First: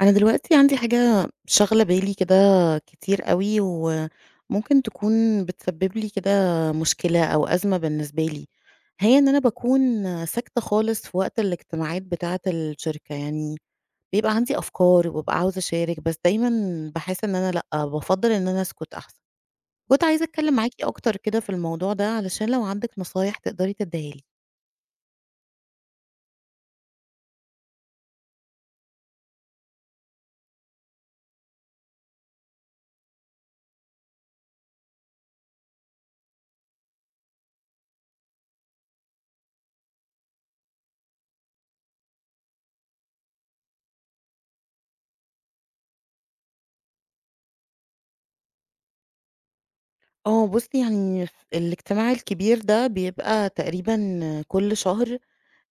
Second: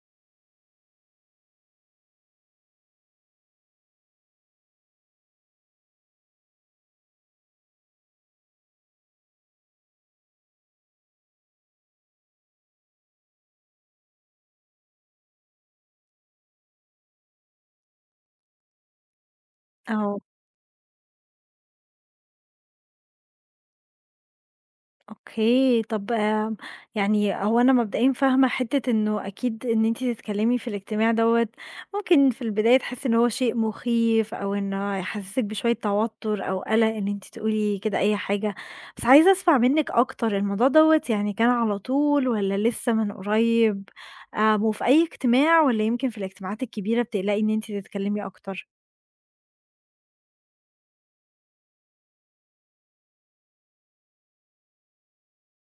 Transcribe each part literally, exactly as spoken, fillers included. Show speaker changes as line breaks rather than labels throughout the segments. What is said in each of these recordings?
أنا دلوقتي عندي حاجة شاغلة بالي كده كتير أوي، وممكن تكون بتسبب لي كده مشكلة أو أزمة بالنسبة لي، هي إن أنا باكون ساكتة خالص في وقت الاجتماعات بتاعة الشركة، يعني بيبقى عندي أفكار وبابقى عاوزة أشارك، بس دايمًا باحس إن أنا لأ، بافضّل إن أنا أسكت أحسن. كنت
آه،
عايزة أتكلم معاكِ أكتر كده في الموضوع ده، علشان لو عندِك نصايح تقدري تديها لي.
أوكي. طَب آمم، يعني هو أنا مبدئيًا فاهمة حتّة إنه أكيد إن أنتِ تتكلّمي في الاجتماع دوّة ممكن في البداية تحسّي إن هو شيء مخيف أو إنه هيحسّسِك بشوية توتُّر أو قَلَق إن أنتِ تقولي كده أي حاجة، بس عايزة أسمع منِّك أكتر الموضوع دوّة يعني كان على طول والّا لسه من قريب؟ آمم، وفي أي اجتماع والّا يمكن في الاجتماعات الكبيرة بتقلقي إن أنتِ تتكلّمي أكتر؟
آه، بُصّي يعني الاجتماع الكبير ده بيبقى تقريبًا كل شهر،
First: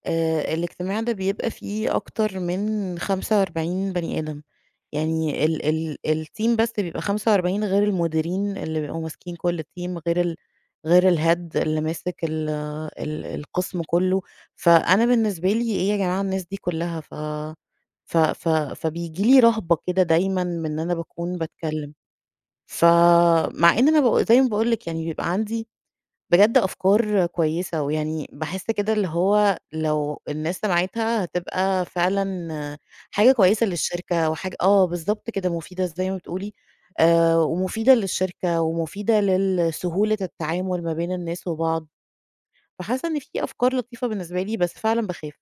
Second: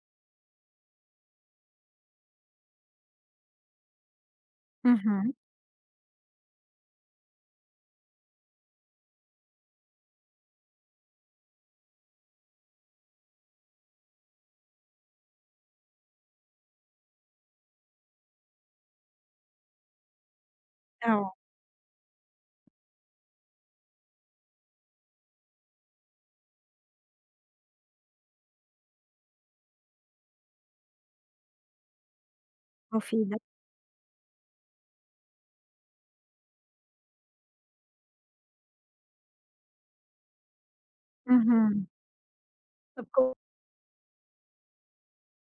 آآ الاجتماع ده بيبقى فيه أكتر من خمسة وأربعين بني آدم،
اهم،
يعني ال ال الteam بس بيبقى خمسة وأربعين غير المديرين اللي بيبقوا ماسكين كل team غير ال غير الhead اللي ماسك ال ال القسم كله، فأنا بالنسبة لي إيه يا جماعة الناس دي كلها؟ ف ف ف فبييجي لي رهبة كده دايمًا من إن أنا
آه،
باكون باتكلم، فمع إن أنا ب زي ما باقول لِك يعني بيبقى عندي بجد أفكار كويسة، ويعني باحس كده اللي هو لو الناس سمعتها هتبقى فعلًا حاجة
مفيدة.
كويسة للشركة وحاجة آه، بالضبط كده مفيدة زي ما بتقولي، آآ، ومفيدة للشركة ومفيدة لل سهولة التعامل ما بين الناس
اهم.
وبعض،
طَب
فحاسة إن
كو
في أفكار لطيفة بالنسبة لي، بس فعلًا باخاف.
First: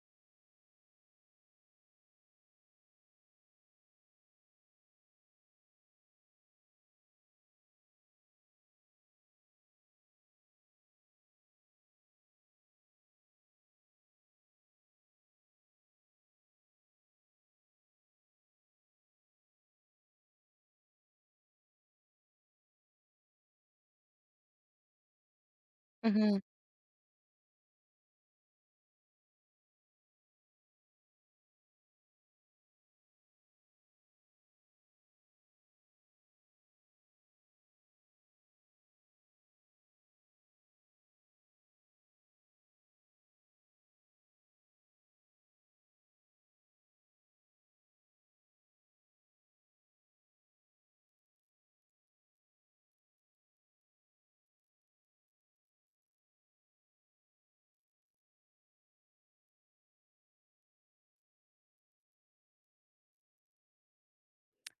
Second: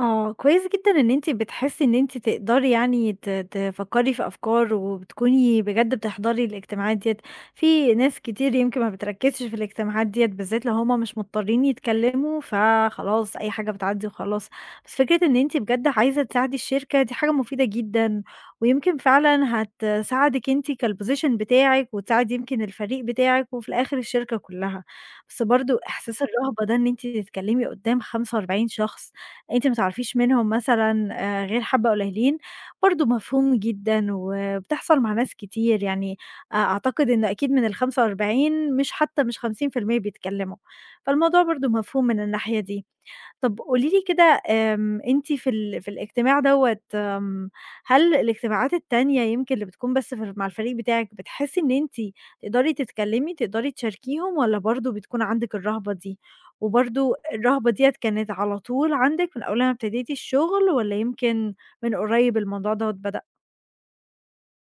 آه، كويس جدًا إن أنتِ بتحسّي إن أنتِ تقدري يعني ت تفكّري في أفكار وبتكوني بجد بتحضري الاجتماعات ديّة، في ناس كتير يمكن ما بتركّزش في الاجتماعات ديّة بالذات لو هم مش مضطرين يتكلّموا، فخلاص أي حاجة بتعدّي وخلاص، بس فكرة إن أنتِ بجد عايزة تساعدي الشركة دي حاجة مفيدة جدًا، ويمكن فعلًا هتساعدِك أنتِ كالposition بتاعِك وتساعد يمكن الفريق بتاعِك وفي الآخر الشركة كلّها، بس برضه إحساس
اهم.
الرهبة ده إن أنتِ تتكلّمي قدّام خمسة وأربعين شخص أنتِ ما تعرفيش منهم مثلًا آآ غير حبّة قليلين، برضه مفهوم جدًا وبتحصل مع ناس كتير، يعني أ أعتقد إنه أكيد من الخمسة وأربعين مش حتى مش خمسين في المية بيتكلّموا، فالموضوع برضه مفهوم من الناحية دي. طب قولي لي كده آمم، أنتِ في ال في الاجتماع دوّة آمم، هل الاجتماعات التانية يمكن اللي بتكون بس في مع الفريق بتاعِك، بتحسي إن أنتِ تقدري تتكلمي، تقدري تشاركيهم والّا برضه بتكون عندِك الرهبة دي؟ وبرضه الرهبة ديّة كانت على طول عندِك من أول ما ابتديتِ الشغل والّا يمكن من قريب الموضوع دوّة بدأ؟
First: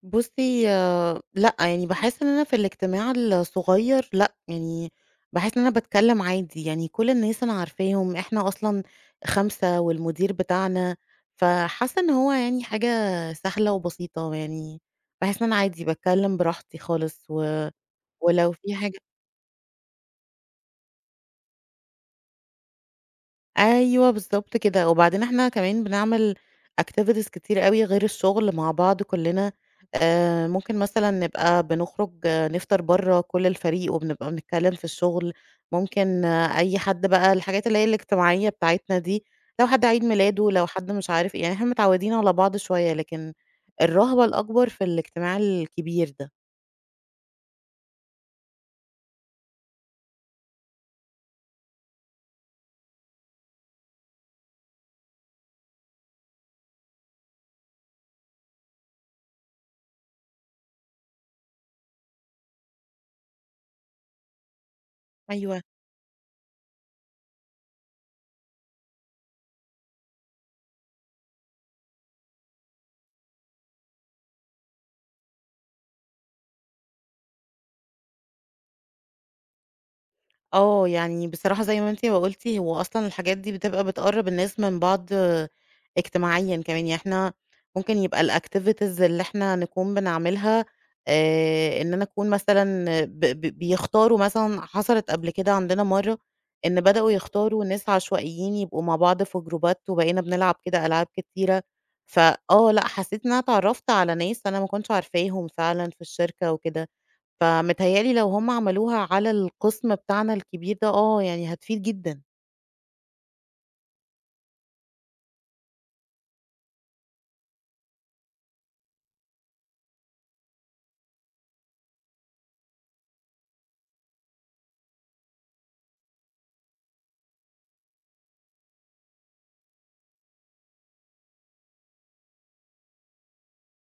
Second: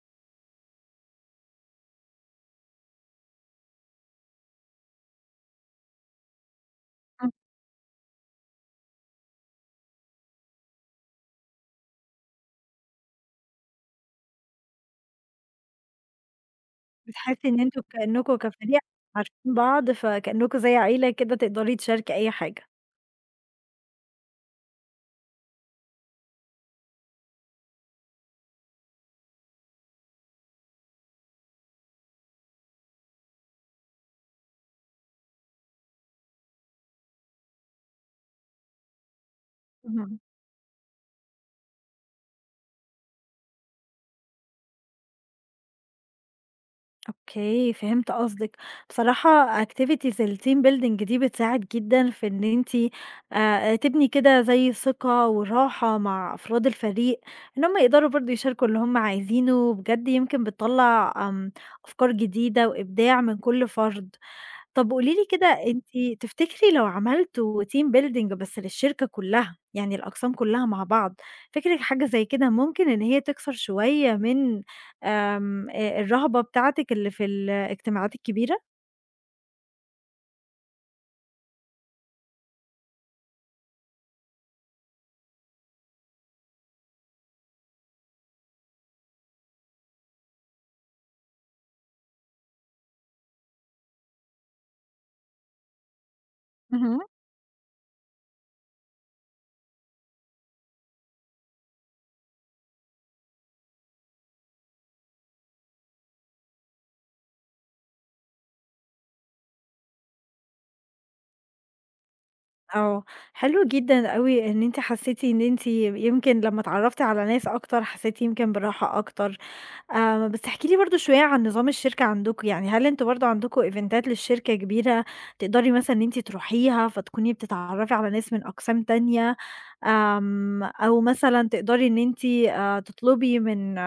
بُصّي، آه، لأ، يعني باحس إن أنا في الاجتماع الصغير لأ، يعني باحس إن أنا باتكلّم عادي، يعني كل
إمم.
الناس أنا عارفاهم، إحنا أصلًا خمسة والمدير بتاعنا، فحاسة إن هو يعني حاجة سهلة وبسيطة، يعني باحس إن أنا عادي باتكلّم براحتي خالص،
بتحسي إن
و
أنتم كأنكم
ولو في
كفريق
حاجة
عارفين بعض، فكأنكم زي عيلة كده تقدري تشاركي أي حاجة؟
أيوه بالضبط كده، وبعدين إحنا كمان بنعمل activities كتير أوي غير الشغل مع بعض كلّنا، آآ ممكن مثلًا نبقى بنخرج آه، نفطر برّه كل الفريق وبنبقى بنتكلّم في الشغل، ممكن آه، أي حد بقى الحاجات اللي هي الاجتماعية بتاعتنا دي، لو حد عيد
اهم.
ميلاده، لو حد مش عارف إيه، يعني إحنا متعوّدين على بعض شوية، لكن الرهبة الأكبر في الاجتماع الكبير ده.
أوكي، فهمت قصدِك. بصراحة activities الteam building دي بتساعد جدًا في إن أنتِ آآ تبني كده زي ثقة وراحة مع أفراد الفريق، إن هم يقدروا برضه يشاركوا اللي هم عايزينه، بجد يمكن بتطلّع آمم أفكار جديدة وإبداع من كل فرد. طب قولي لي كده
أيوه،
أنتِ تفتكري لو عملتوا team building بس للشركة كلّها، يعني الأقسام كلّها مع بعض، فكرِك حاجة زي كده ممكن إن هي تكسر شوية من آمم آآ الرهبة بتاعتِك اللي في الاجتماعات الكبيرة؟
آه، يعني بصراحة زي ما أنتِ ما قُلتِ، هو أصلًا الحاجات دي بتبقى بتقرّب الناس من بعض اجتماعيًا كمان، يعني إحنا ممكن يبقى الactivities اللي إحنا نكون بنعملها، آآ، إن أنا أكون مثلًا ب ب بيختاروا مثلًا حصلت قبل كده عندنا مرّة إن
اهم.
بدأوا يختاروا ناس عشوائيين يبقوا مع بعض في جروبات، وبقينا بنلعب كده ألعاب كتيرة، فآه، لأ، حسيت إن أنا اتعرّفت على ناس أنا ما كنتش عارفاهم فعلًا في الشركة وكده. فمتهيأ لي لو هم عملوها على القسم بتاعنا الكبير ده، آه، يعني هتفيد جدًا.
آه، حلو جدًا أوي إن أنتِ حسّيتِ إن أنتِ يمكن لمّا اتعرّفتِ على ناس أكتر، حسّيتِ يمكن براحة أكتر، آآ، بس احكي لي برضه شوية عن نظام الشركة عندكم، يعني هل أنتم برضه عندكم إيفنتات للشركة كبيرة تقدري مثلًا إن أنتِ تروحيها، فتكوني بتتعرفي على ناس من أقسام تانية، آمم، أو مثلًا تقدري إن أنتِ آآ، تطلبي من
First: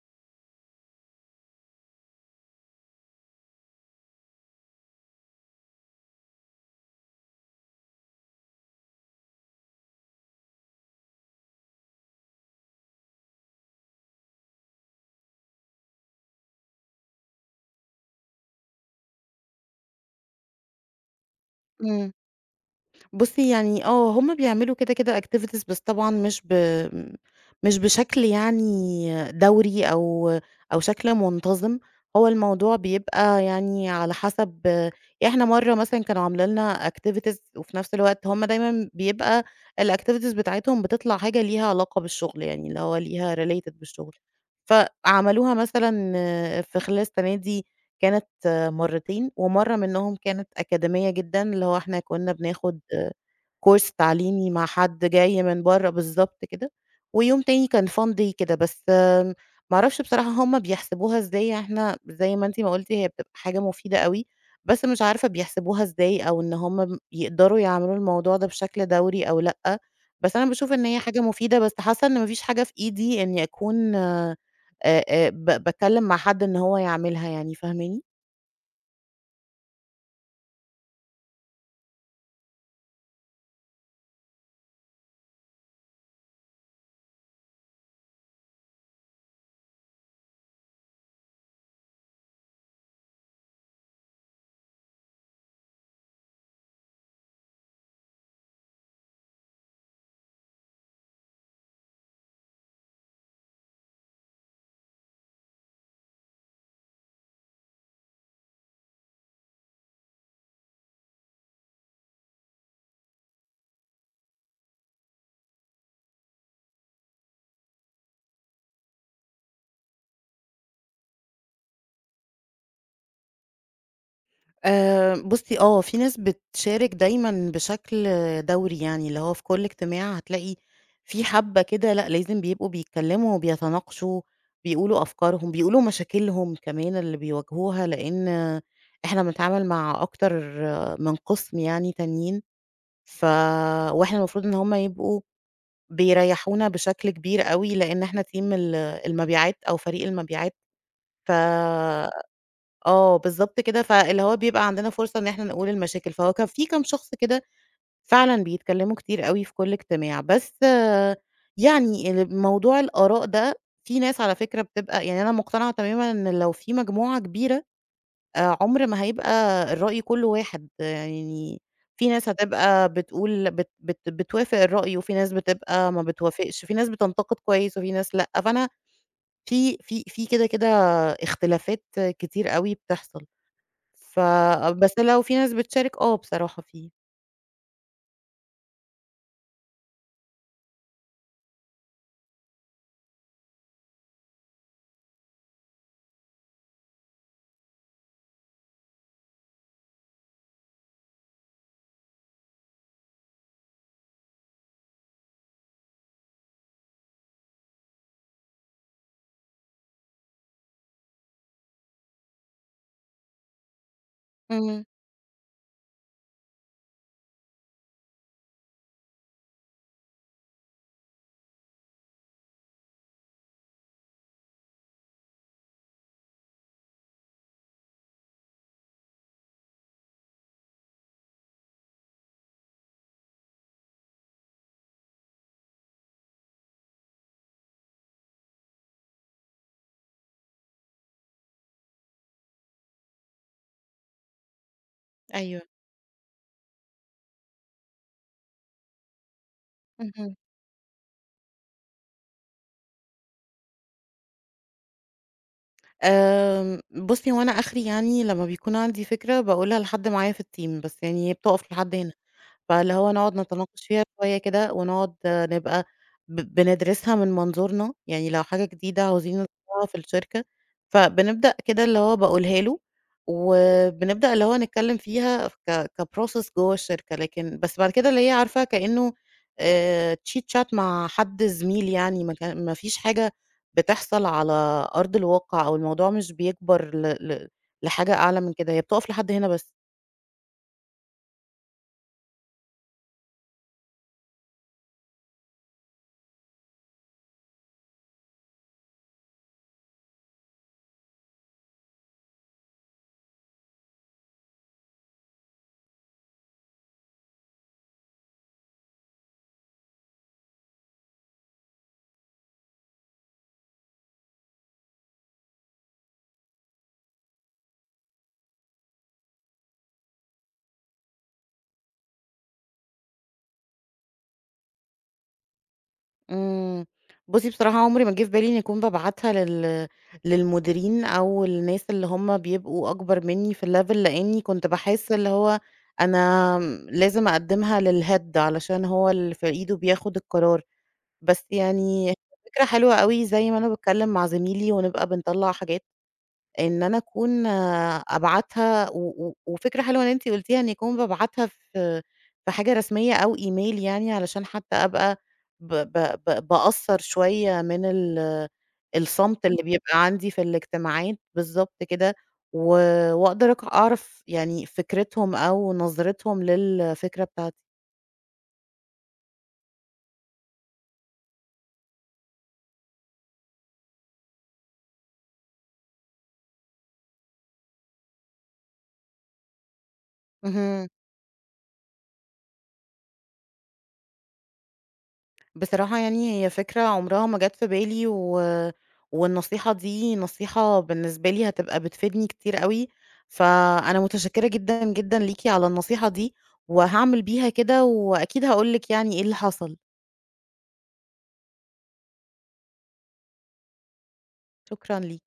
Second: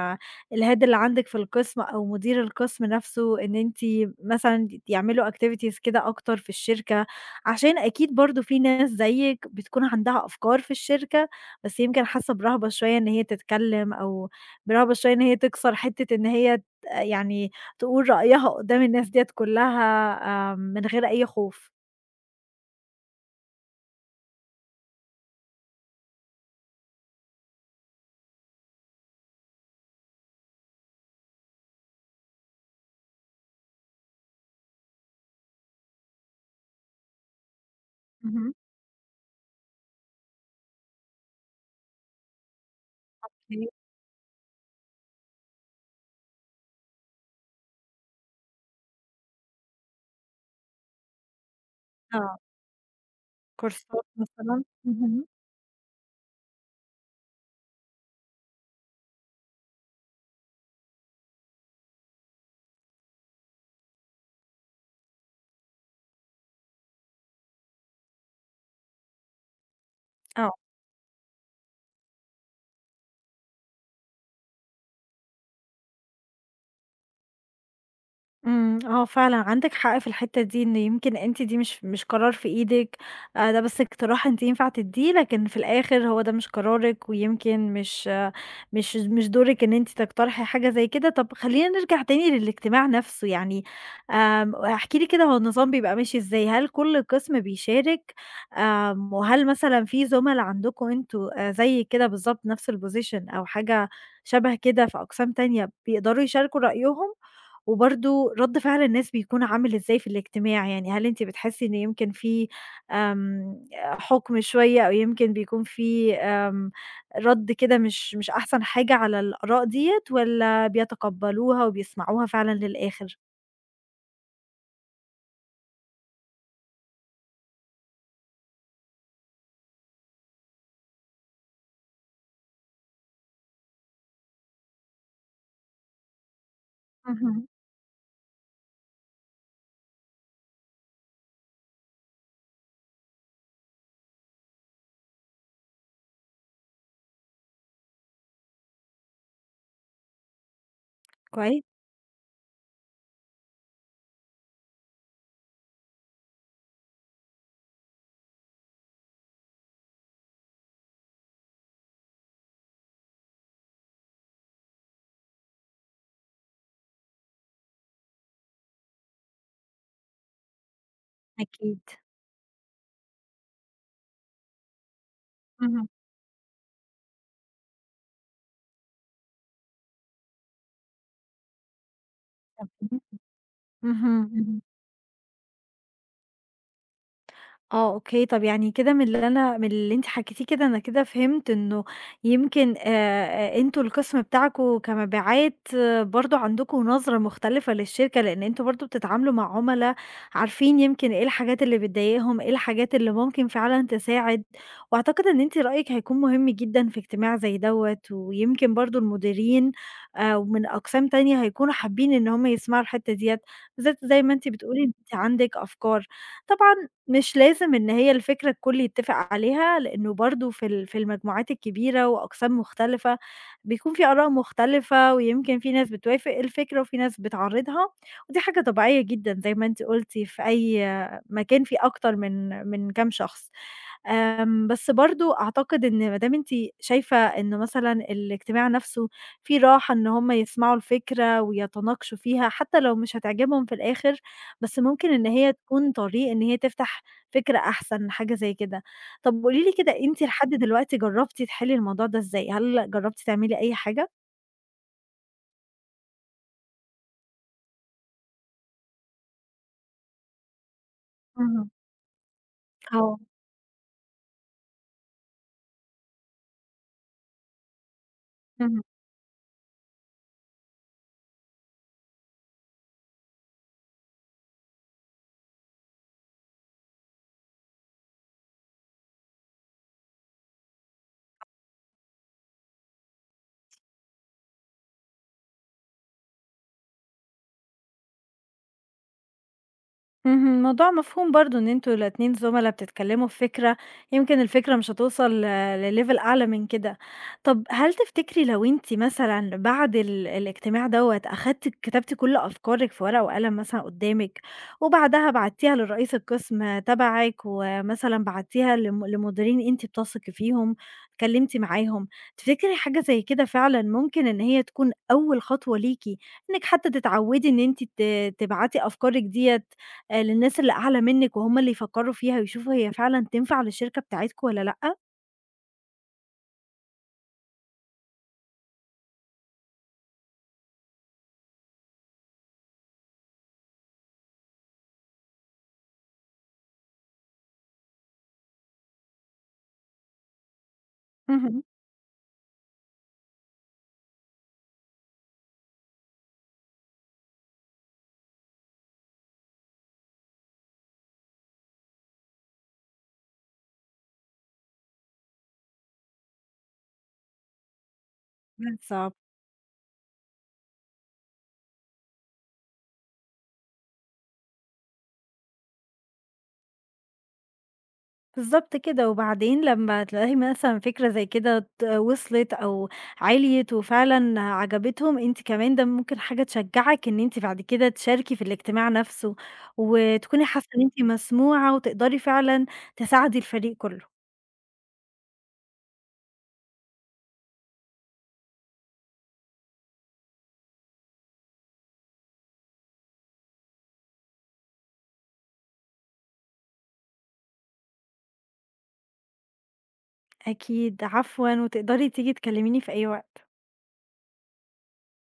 الhead اللي عندِك في القسم أو مدير القسم نفسه إن أنتِ مثلًا يعملوا activities كده أكتر في الشركة، عشان أكيد برضه في ناس زيِّك بتكون عندها أفكار في الشركة، بس يمكن حاسة برهبة شوية إن هي تتكلم أو برغبة شوية إن هي تكسر حتّة إن هي ت يعني تقول رأيها قدّام الناس ديّة كلّها آمم، من غير أي خوف.
بُصّي يعني آه، هُم بيعملوا كده، كده activities، بس طبعًا مش ب مش بشكل يعني دوري أو أو شكل منتظم، هو الموضوع بيبقى يعني على حسب، إحنا مرّة مثلًا كانوا عاملة لنا activities وفي نفس الوقت هُم
اهم.
دايمًا بيبقى الactivities بتاعتهم بتطلع حاجة ليها علاقة بالشغل، يعني اللي هو ليها related بالشغل، فعملوها مثلًا في خلال السنة دي كانت مرّتين، ومرّة منهم كانت أكاديمية جدًا، اللي هو إحنا كنا
آه،
بناخد كورس
كورسات
تعليمي
مثلًا.
مع حد
اهم.
جاي من برّه بالضبط كده، ويوم تاني كان fun day كده، بس آمم، ما أعرفش بصراحة هُم بيحسبوها إزاي، إحنا زي ما أنتِ ما قُلتِ هي بتبقى حاجة مفيدة أوي، بس مش عارفة بيحسبوها إزاي أو إن هُم م يقدروا يعملوا الموضوع ده بشكل دوري أو لأ، بس أنا
آه.
باشوف إن هي حاجة مفيدة، بس حاسة إن ما فيش حاجة في إيدي إني أكون آآ آآ ب باتكلم مع حد إن هو يعملها يعني، فاهماني؟
إمم، آه فعلًا عندِك حق في الحتّة دي، إن يمكن أنتِ دي مش مش قرار في إيدِك، آآ، ده بس اقتراح أنتِ ينفع تدّيه، لكن في الآخر هو ده مش قرارِك، ويمكن مش آه مش مش دورِك إن أنتِ تقترحي حاجة زي كده. طب خلّينا نرجع تاني للاجتماع نفسه، يعني آمم، احكي لي كده هو النظام بيبقى ماشي إزاي؟ هل كل قسم بيشارك، آمم، وهل مثلًا في زُملا عندكم أنتم آآ، زي كده بالضبط نفس الposition أو حاجة شبه كده في أقسام تانية بيقدروا يشاركوا رأيهم؟ وبرضه رد فعل الناس بيكون عامل إزاي في الاجتماع، يعني هل أنتِ بتحسي إن يمكن في آمم، حُكم شوية أو يمكن بيكون في آمم، رد كده مش مش أحسن حاجة على الآراء ديّة والّا بيتقبّلوها وبيسمعوها فعلًا للآخر؟
آآ بُصّي آه، في ناس بتشارك دايمًا بشكل دوري يعني، اللي هو في كل اجتماع هتلاقي في حبّة كده لأ، لازم بيبقوا بيتكلّموا وبيتناقشوا، بيقولوا أفكارهم، بيقولوا مشاكلهم كمان اللي
اهم.
بيواجهوها، لإن إحنا بنتعامل مع أكتر من قِسم يعني تانيين، ف وإحنا المفروض إن هم يبقوا بيريّحونا بشكل كبير أوي، لإن إحنا team ال المبيعات أو فريق المبيعات، ف
كويس،
آه، بالضبط كده، فاللي هو بيبقى عندنا فرصة إن إحنا نقول المشاكل، فهو كان في كام شخص كده فعلًا بيتكلّموا كتير أوي في كل اجتماع، بس آه، يعني ال موضوع الآراء ده في ناس على فكرة بتبقى، يعني أنا مقتنعة تمامًا إن لو في مجموعة كبيرة، آآ، عُمر ما هيبقى الرأي كُلّه واحد، يعني
أكيد.
في ناس هتبقى بتقول بت بت بتوافق الرأي، وفي ناس
اهم.
بتبقى ما بتوافقش، في ناس بتنتقد كويس وفي ناس لأ، فأنا في في في كده، كده اختلافات كتير
طب
أوي بتحصل. ف
اهم.
آه، بس لو في ناس بتشارك آه بصراحة فيه.
آه أوكي، طَب يعني كده من اللي أنا من اللي أنتِ حكيتيه كده أنا كده فهمت إنه يمكن آآ أنتم القسم بتاعكم كمبيعات برضه عندكم نظرة مختلفة للشركة، لإن أنتم برضه بتتعاملوا مع عُملا عارفين يمكن إيه الحاجات اللي بتضايقهم، إيه الحاجات اللي ممكن فعلًا تساعد، وأعتقد إن أنتِ رأيِك هيكون مهم جدًا في اجتماع زي دوّة، ويمكن برضه المديرين آآ ومن أقسام تانية هيكونوا حابين إن هُم يسمعوا الحتّة ديّة، بالذات زي ما أنتِ بتقولي
إمم،
أنتِ عندِك أفكار. طبعًا مش لازم إن هي الفكرة الكل يتّفق عليها، لإنه برضه في ال في المجموعات الكبيرة وأقسام مختلفة، بيكون في آراء مختلفة ويمكن في ناس بتوافق الفكرة وفي ناس بتعارضها، ودي حاجة طبيعية جدًا زي ما أنتِ قُلتِ في أي مكان فيه أكتر من من كام شخص. آمم، بس برضه أعتقد إن ما دام أنتِ شايفة إن مثلًا الاجتماع نفسه فيه راحة إن هم يسمعوا الفكرة ويتناقشوا فيها، حتى لو مش هتعجبهم في الآخر، بس ممكن إن هي
أيوه،
تكون طريق إن هي تفتح فكرة أحسن، حاجة زي كده. طب قولي لي كده أنتِ
اهم.
لحد دلوقتي جربتِ تحلي الموضوع ده إزاي؟ هل جربتِ تعملي أي حاجة؟
آمم، أم، بُصّي هو أنا آخري يعني لمّا بيكون عندي فكرة باقولها لحد معايا في الteam بس يعني هي
اهم،
بتقف لحد هنا. فاللي هو
آه،
نقعد نتناقش فيها شوية كده، ونقعد آه، نبقى ب بندرسها من منظورنا، يعني لو حاجة
اهم.
جديدة عاوزين نطبّقها في الشركة، فبنبدأ كده اللي هو باقولها له، وبنبدأ اللي هو نتكلّم فيها ك كprocess جوّه الشركة، لكن بس بعد كده اللي هي عارفة كإنه آآ chit chat مع حد زميل يعني، ما كان ما فيش حاجة بتحصل على أرض الواقع، أو الموضوع مش بيكبر ل ل لحاجة أعلى من كده، هي بتقف لحد هنا بس.
اهم، الموضوع مفهوم برضه إن أنتم الاتنين زُملا بتتكلموا في فكرة، يمكن الفكرة مش هتوصل ل لlevel أعلى من كده. طب هل تفتكري لو أنتِ مثلًا بعد ال الاجتماع دوّة أخدتِ كتبتِ كل أفكارِك في ورقة وقلم مثلًا قدامِك، وبعدها بعتيها لرئيس القسم تبعِك، ومثلًا بعتيها لم لمديرين أنتِ بتثقي فيهم، اتكلمتِ معاهم، تفتكري حاجة زي كده فعلًا ممكن إن هي تكون أول خطوة ليكِ إنِك حتى تتعودي إن أنتِ ت تبعتي أفكارِك ديّة آآ للناس اللي أعلى منِّك وهُم اللي يفكّروا فيها ويشوفوا هي فعلًا تنفع للشركة بتاعتكم والّا لأ،
إمم. بُصّي، بصراحة عمري ما جِه في بالي إني أكون بابعتها لل للمديرين أو الناس اللي هم بيبقوا أكبر منّي في الlevel، لإنّي كنت باحس اللي هو أنا م لازم أقدّمها للhead علشان هو اللي في إيده بياخُد القرار، بس
اهم.
يعني فكرة حلوة أوي زي ما أنا باتكلّم مع زميلي ونبقى بنطلّع حاجات إن أنا أكون آه، أبعتها و و وفكرة حلوة إن أنتِ قُلتيها إني أكون بابعتها في في حاجة رسمية أو إيميل، يعني علشان حتى أبقى ب ب ب باقصّر شوية من ال
بس آه،
الصمت اللي بيبقى عندي في الاجتماعات بالضبط كده، و وأقدر أق أعرف يعني فكرتهم أو نظرتهم للفكرة بتاعتي.
بالضبط كده، وبعدين لمّا تلاقي مثلًا فكرة زي كده ت وصلت أو عِلْيِت وفعلًا عجبتهم، أنتِ كمان ده ممكن حاجة تشجّعِك إن أنتِ بعد كده تشاركي في الاجتماع نَفْسه، وتكوني حاسة إن
اهم.
أنتِ مسموعة وتقدري فعلًا تساعدي الفريق كُلّه.
بصراحة يعني هي فكرة عمرها ما جات في بالي و... والنصيحة دي نصيحة بالنسبة لي هتبقى بتفيدني كتير قوي، فأنا متشكرة جدا جدا ليكي على النصيحة دي، وهعمل بيها كده وأكيد هقولك يعني ايه اللي حصل.
أكيد، عفوًا، وتقدري تيجي تكلّميني في أي وقت.
شكرا ليكي.